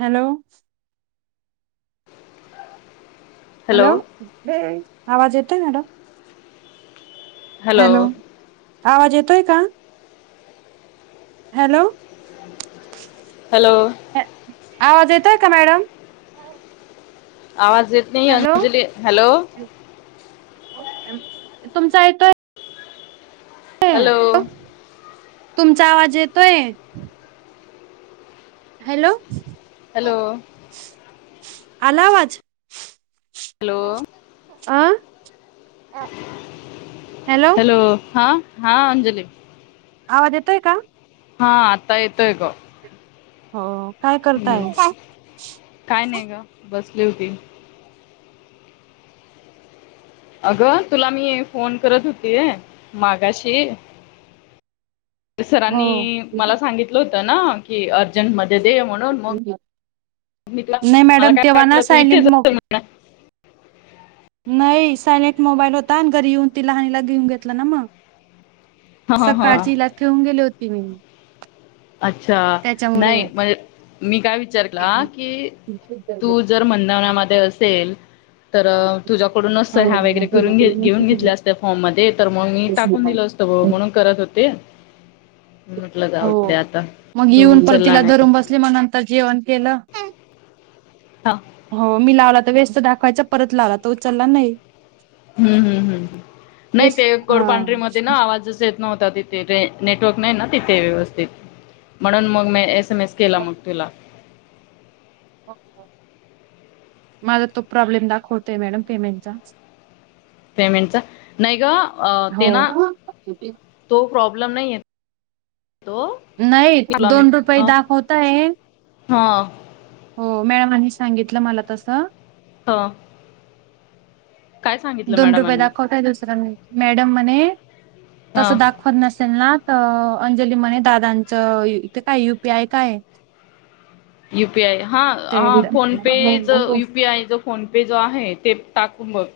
Hello. Hello आवाज येतोय madam. Hello आवाज येतोय का? हॅलो. हॅलो. आवाज येतोय का मॅडम? आवाज येत नाही हॅलो अंजली? हॅलो. तुमचा येतोय. हॅलो. तुमचा आवाज येतोय. हॅलो. हॅलो. आलावाज? हॅलो अं. हॅलो हा हा अंजली. आवाज येतोय का? हा आता येतोय ग. हो काय हम्म करताय? लिवती अगं तुला मी फोन करत होती मागाशी. हो सरांनी मला सांगितलं होत ना की अर्जंटमध् ध्येये म्हणून मग मी तुला नाही मला मॅडम काय तेव्हा ना वाटलं तू सायलेंट इथेच मो [unintelligible] म्हणा. नाही सायलेंट मोबाईल होता आणि घरी येऊन ती लहानीला घेऊन घेतला ना मग. ह ह सकाळची हिला ठेवून गेले होती मी. अच्छा त्याच्यामुळे नाही म्हजे मी काय वि चार केला की तू हो जर मंधन्यामध्ये असेल तर तुझ्याकडूनच सह्या वगैरे करून घ घेऊन घेतल्या असते फॉर्म मध्ये तर मग मी टाकून दिलं असतं ब म्हणून क रत होते म्हटलं जाऊ हो दे आता मग तू येऊन परत उचलला तिला नाही धरून बसले मग नंतर जेवण केलं हा हो मी लावला व्यस्त दाखवायचा परत लावला तो उचलला नाही. हम्म हम्म हम्म नाही व्यस्त ते हा. कोडपांढरी मध्ये ना आवाज येत नव्हता तिथ ते रे नेटवर्क नाही ना तिथे व्यवस्थित म्हणून मग मी एस एम एस केला मग तुला हो ओ. माझा तो प्रॉब्लेम दाखवतोय मॅडम पेमेंटचाच. पेमेंटचा नाही ग अ हो. ते ना तो प्रॉब्लेम नाही तो नाही तुला मी दोन रुपये अ, दाखवतय हा हो मॅम आणि सांगितलं मला तसं. हा. काय सांगितलं दोन रुपये मॅडमांनी दाखवतंय दुसर मॅडम म्हणे तस हा दाखवत नसेल ना तं अंजली म्हणे दादांचं इथे काय यु पी आय काय यु पी आय हा हा ते फोनपे जर युपीआय जर फोनपे जो आहे ते टाकून बग.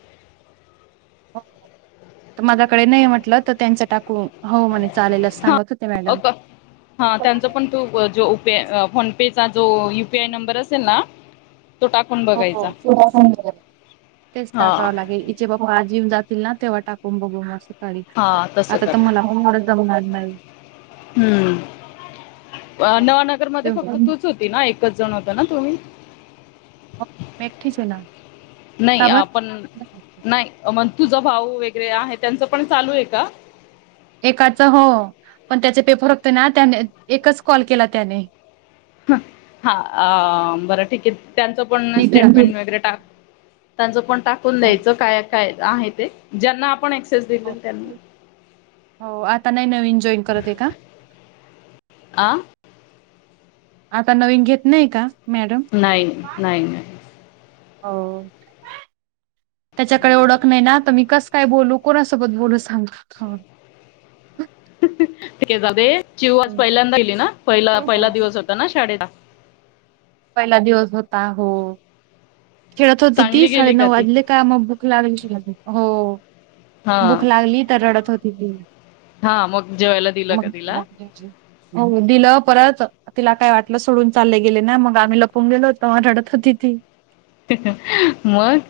माझ्याकडे नाही म्हटलं तर त्यांच टाकू हो म्हणे चालेलच हा सांगत होते मॅडम [unintelligible] हा त्यांचा पण तू जो उ पी आय अ फोन पेचा जो यु पी आय नंबर असेल ना तो टाकून हो बघायचा तेच हा टाकावं लागेल इचे बाबा जीवन जात ततील ना तेव्हाटाकबो म हा [unintelligible] तसं आता कर तर मला [unintelligible] जमणार नाही. हम्म नवानगरमध्ये फक्त तूच होती ना एकच जण होता ना तुम्ही? मी एकटीच हे ना. का नाही पण बर नाही मण तुझं भाऊ वगैरे आहे त्यांचं पण चालू आहे का? एकाच हो पण त्याचे पेपर होते ना त्याने एकच कॉल केला त्याने. हा बरं ठीके त्यांचं पण नीटला स्टेटमेंट वगैरे टाक. त्यांचं पण टाकून हो द्यायचं काय काय आहे ते ज्यांना आपण एक्सेस दिलेल त्यांनी हो आता नाही नवीन जॉईन करत आहे का? आं आता नवीन घेत नाही का? मॅडम नाही नाही नाही. हो त्याच्याकडे ओळख नाही ना तुम्ही कस काय बोलू कोणासोबत बोलू सांग. [unintelligible] जिवास पहिल्यांदाहिली ना पहि पहिला दिवस होता ना शाडेला. पहिला दिवस होता हो, खेळत होती ती चांगली गेली का साडेनऊ ती वाजले का मग भुक ला श हो. हा भूक लागली तर रडत होती ती. हा मग जेवायला दिलं का मग तिला हो दिलं परत तिला काय वाटलं सोडून चालले गेले ना मग आम्ही लपवून गेलो होतो मग रडत होती ती. मग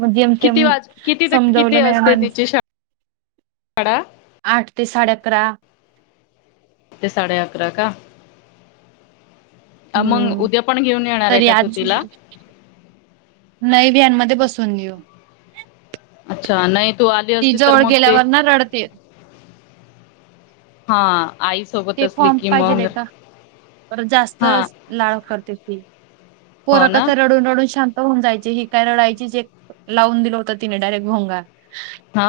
मग जेम तेम किती वाज समजवलं नाही माण काडा आठ ते साडे अकरा. ते साडे अकरा का? अ, मग हम्म उद्या पण घेऊन येणार आहे तरी का तू आज तिला नाही बि म बसून घेऊ. अच्छा नाही तू आली असते तर मग ते गेल्यावर ना रडते हा आई सोबत असली की मंग पर जास्त लाळ करते ती हो पोरकथ ना रडून रडून शांत होन जायची ही काय रडायचीच एक लावून दिलं होता तिने डायरेक्ट भोंगा. हा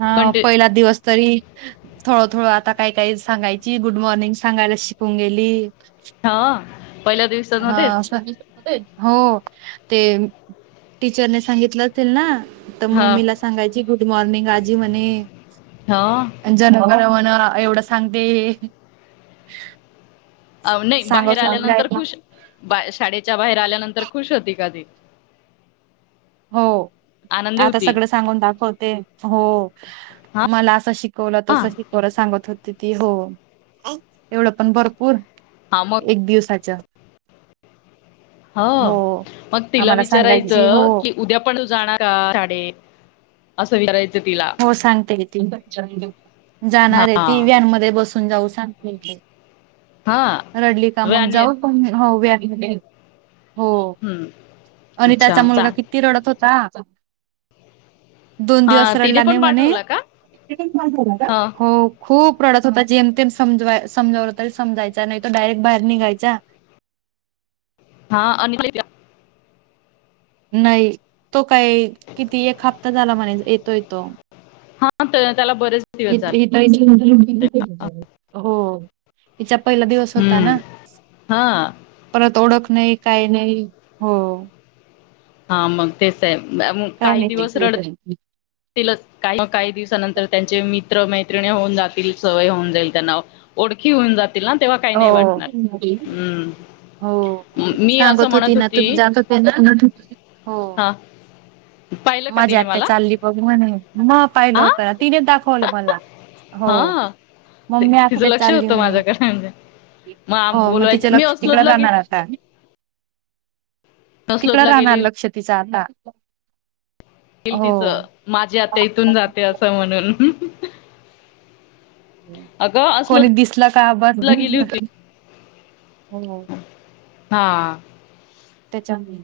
हा कंटि पहिला दिवस तरी थोडं थोडं आता काही काही सांगायची गुड मॉर्निंग सांगायला शिकून गेली. हा पहिल्या हा दिवसामध्येच [unintelligible] हो ते टीचरने सांगितलं असेल तेलना तर हा मम्मीला सांगायची गुड मॉर्निंग आजी म्हणे हा जन्म एवढ सांगते. अ नाही बाहेर सांगत होती काय आल्यानंतर खुश बा शाळेच्या बाहेर आल्यानंतर खुश होती का ती. हो आनंदी आता होती सगळं सांगून दाखवते हो. हा मला असं शिकवलं हा तसं शिकवलं सांगत होते ती हो. एवढं पण भरपूर हा मग एक दिवसाच हो मग तिला आम्हाला सांगायची विचारायचं हो की उद्या पण जाणार का शाडे असं विचारायच हो सांगते ग ती हा जाणार आहे ती व्ह्यान मध्ये बसून होऊन जाऊ सांग की हा रडली का व मग आणि जाऊन हो वेळ हो हम्म आणि अच्छा त्याचा चा मुलगा किती रडत होत चा दोन हा दिवस [unintelligible] तिने पण पाठवला का ह खूप रडत होता जेम तेम समज समजवलं तरी समजायचा नाही तो डायरेक्ट बाहेर निघायचा हा अनिक नाही तो काही किती एक हप्ता झाला म्हणे येतोय तो हा तर इ [unintelligible] हो हिचा पहिला दिवस होता हम्म ना हा परत ओडक नाही काही नाही हो हा मग तेच आहे मग काय काही माहिती दिवस रडते काही दिवसानंतर त्यांचे मैञ मिञ मैत्रिणी होऊन जातील सवय होऊन जाईल त्यांना ओळखी होऊन जातील ना तेव्हा काही नाही वाटणार हो. हम्म हो मी असं सांगत होती म्हणत ना तुम्ही जात होते ना हो हा पाहिलं का माझी तिने आत्या मला चालली बघ म्हणे म पाहिलं हा होत तिने दाखवलं मला हो हा ते मम्मी तिचं आकडे लक्ष चालली होतं म्हणे माझ्याकडे म्हणजे आम- हो मग तिच्या बोलवायचं मी लक्ष तिकडं अस्लोदला गे राहणार आता तिकडं अस्लोदला गेली राहणार लक्ष तिचं आता ये हो तिचं माझी आत्या इथून जाते असं म्हणलं कोणी दिसलं का बघ गेली होती हो. हा. त्याच्यामुळे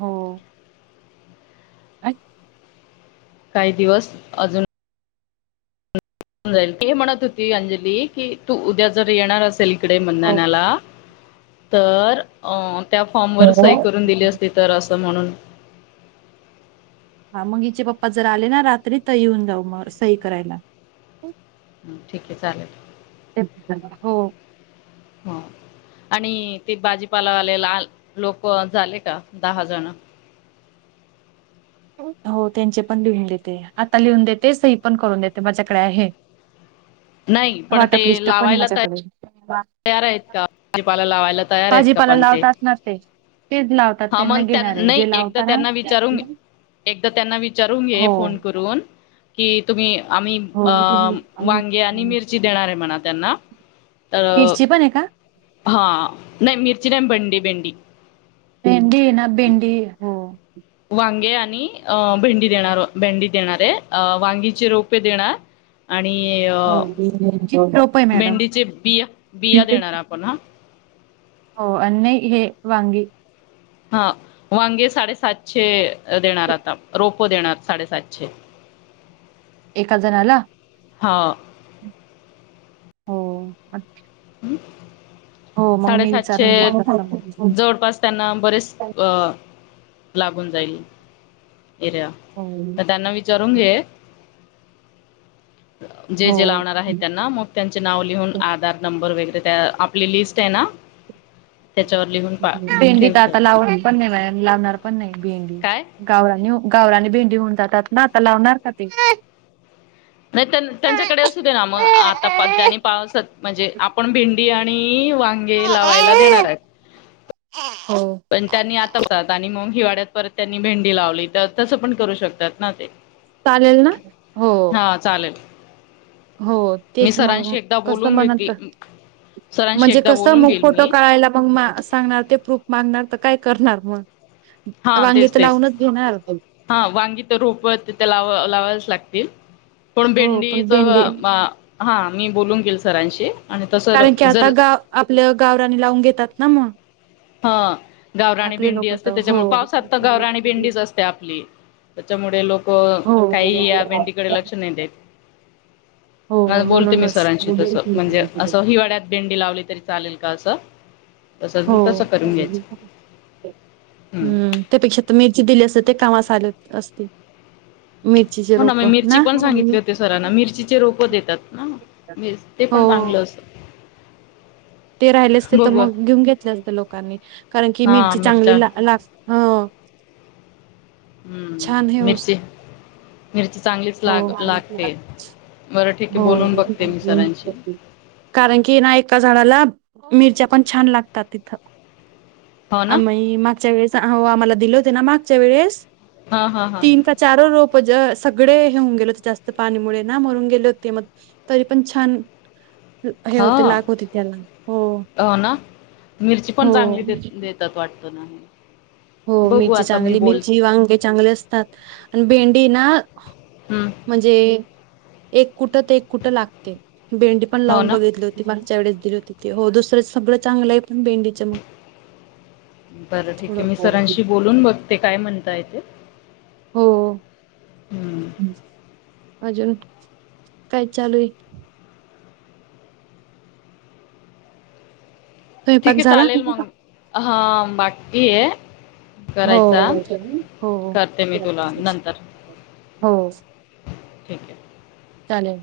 हो अच्छा. काही दिवस अजून ते म्हणत होती अंजली की तू उद्या जर येणार असेल इकडे हो मंधनाला तर अ त्या फॉर्मवर सही करून दिली असती तर असं म्हणून हा मग इचे पप्पा जर आले ना रात्री तर येऊन जाऊ मग सही करायला हम्म ठिक आहे चालेल हो. हा आणि ते बाजीपालावालेला लोकं झाले का दहा जण? हो त्यांचे पण लिहून देते, आता लिहून देते सही पण करून देते माझ्याकडे आहे. नाही पण ते वाटप लिस्ट पण लावायला काय माझ्याकडे तयार आहेत का, भाजीपाला लावायला तयार आहेत का भाजीपाला पण ते? लावतात ना ते तेच लावतात हा त्यांना मन त्यां घेणारे नाही जे एकदा लावताना त्यांना विचारू मी एकदा त्यांना विचारून घे हो फोन करून, की तुम्ही आम्ही हो अ वांगे आणि मिरची देणार आहे म्हणा त्यांना, तर जी पण आहे का? हां नाही मिरची नाही भंडी भेंडी भेंडी ना भेंडी हो. वांगे आणि अ भेंडी देणार भेंडी देणारेय वांगीचे रोपे देणार, [inaudible] आणि अ हो किती रोप आहे मॅडम मेंडीचे बिया बिया देणार आपण हा हो अन् नाही हे वांगी हा वांगे साडेसातशे देणार आता रोप प देणार, साडे सातशे. एका जणाला हा. हो अ [unintelligible] साडे सातशे, विचारून घेतलं जवळपास त्यांना बरेच अ लागून जाईल. एरिया हो त त्यांना विचारून घे. जे जे हो लावणार आहे त्यांना मग त्यांचे नाव लिहून आधार नंबर वगैरे त्या आपली लिस्ट आहे ना? त्याच्यावर लिहून पा भेंडी तर ठेवून आता द्यायची लावली पण नाही मॅडम लावणार पण नाही. भेंडी काय गावरानी हो गावरानी भेंडी होऊन जातात ना आता लावणार का ते? नाही त्यांचा त्यांच्याकडे असू दे ना मग आता ज्यांनी पा पावसात म्हणजे आपण भेंडी आणि मी वांगे लावायला देणार आहे. हो पण त्यांनी आता [unintelligible] आणि मग हिवाळा त्यात परत त्यांनी भेंडी लावली, तर तसं पण करू शकतात ना ते. चालेल ना? हो. हा चालेल हो मी तेच मग सरांशी एकदा कसं बोलून म घेते नंतर सरांशी म्हणजे एकदा कसं बोलून मग घेईल फोटो मी काढायला मग सांगणार ते प्रूफ मागणार आता काय करणार मग? हा वांगी तेच तर तेच, लावूनच घेणार हा वांगी तर रोप तिथे लावा लावायलाच लाग तील पण हो पण भेंडीच भेंडी हा मी बोलून घेईल सरांशी. आणि तसं कारण की जर आता गाव आपलं गावराणी लावून घेतात ना मग हा, गावरानी आपले भेंडी लोक असते तर हो त्याच्यामुळे पावसात तर गावरानी भेंडीच असते आपली. त्याच्यामुळे लोकं, काही या भेंडी कडे लक्ष नाही देत. हो हो बोलते मी म्हणूनच सरांशी तसं म्हणजे असं हिवाळ्यात भेंडी लावली तरी चालेल का असं? तसं [unintelligible] घ्यायचं ह्म्म त्यापेक्षा तुम्हीच जी दिली असते ती काम चालत असते मिरचीचे हो ना मि रोप मिरची पण सांगितली होती सरांना मिरचीचे रोप देतात ना, ते पण चांगलं असत [inaudible] ते राहिले असते तर बघू मग घेऊन घेतले असते लोकांनी, कारण की हा मिरची मिरच्या चांगली ला लागते हो. हम्म मिर्ची [inaudible] हो. आमी [unintelligible] छान बरं ठीक आहे बोलून बघते मी हो सरांशी [inaudible] कारण की ना एका झाडाला मिरच्या पण छान लागतात तिथं. हो ना आम्ही मागच्या वेळेस अ आम्हाला दिले होते ना मागच्या वेळेस हां हां हां तीन का चार रोप ज सगळे हे होऊन गेले होते जास्त पाणीमुळे ना मरून गेले होते. हे मग तरी पण छान हे होते हां लागले होते त्याला हो हो ना मिरची पण हो चांगलीे देता-देतात वाटत. हो मिरची चांगली मिरची वांगे चांगले असतात आणि भेंडी ना हं, म्हणजे एक कुठं त एक कुठं लागते भेंडी पण हो लावून ना बघितली होती मागच्या वेळेस हो दुसरं सगळं चांगलं आहे पण भेंडीच मग बरं ठीक आहे थोडं मी सरांशी बोलून बघते काय म्हणताय ते. ह अजून [inaudible] काय चालू आहे? स्वयंपाक ठीक आहे झाला चालेल मग हा बाकी ये हो हो ओके हो मी हो... तुला नंतर हो. ठीक ये. चालेल.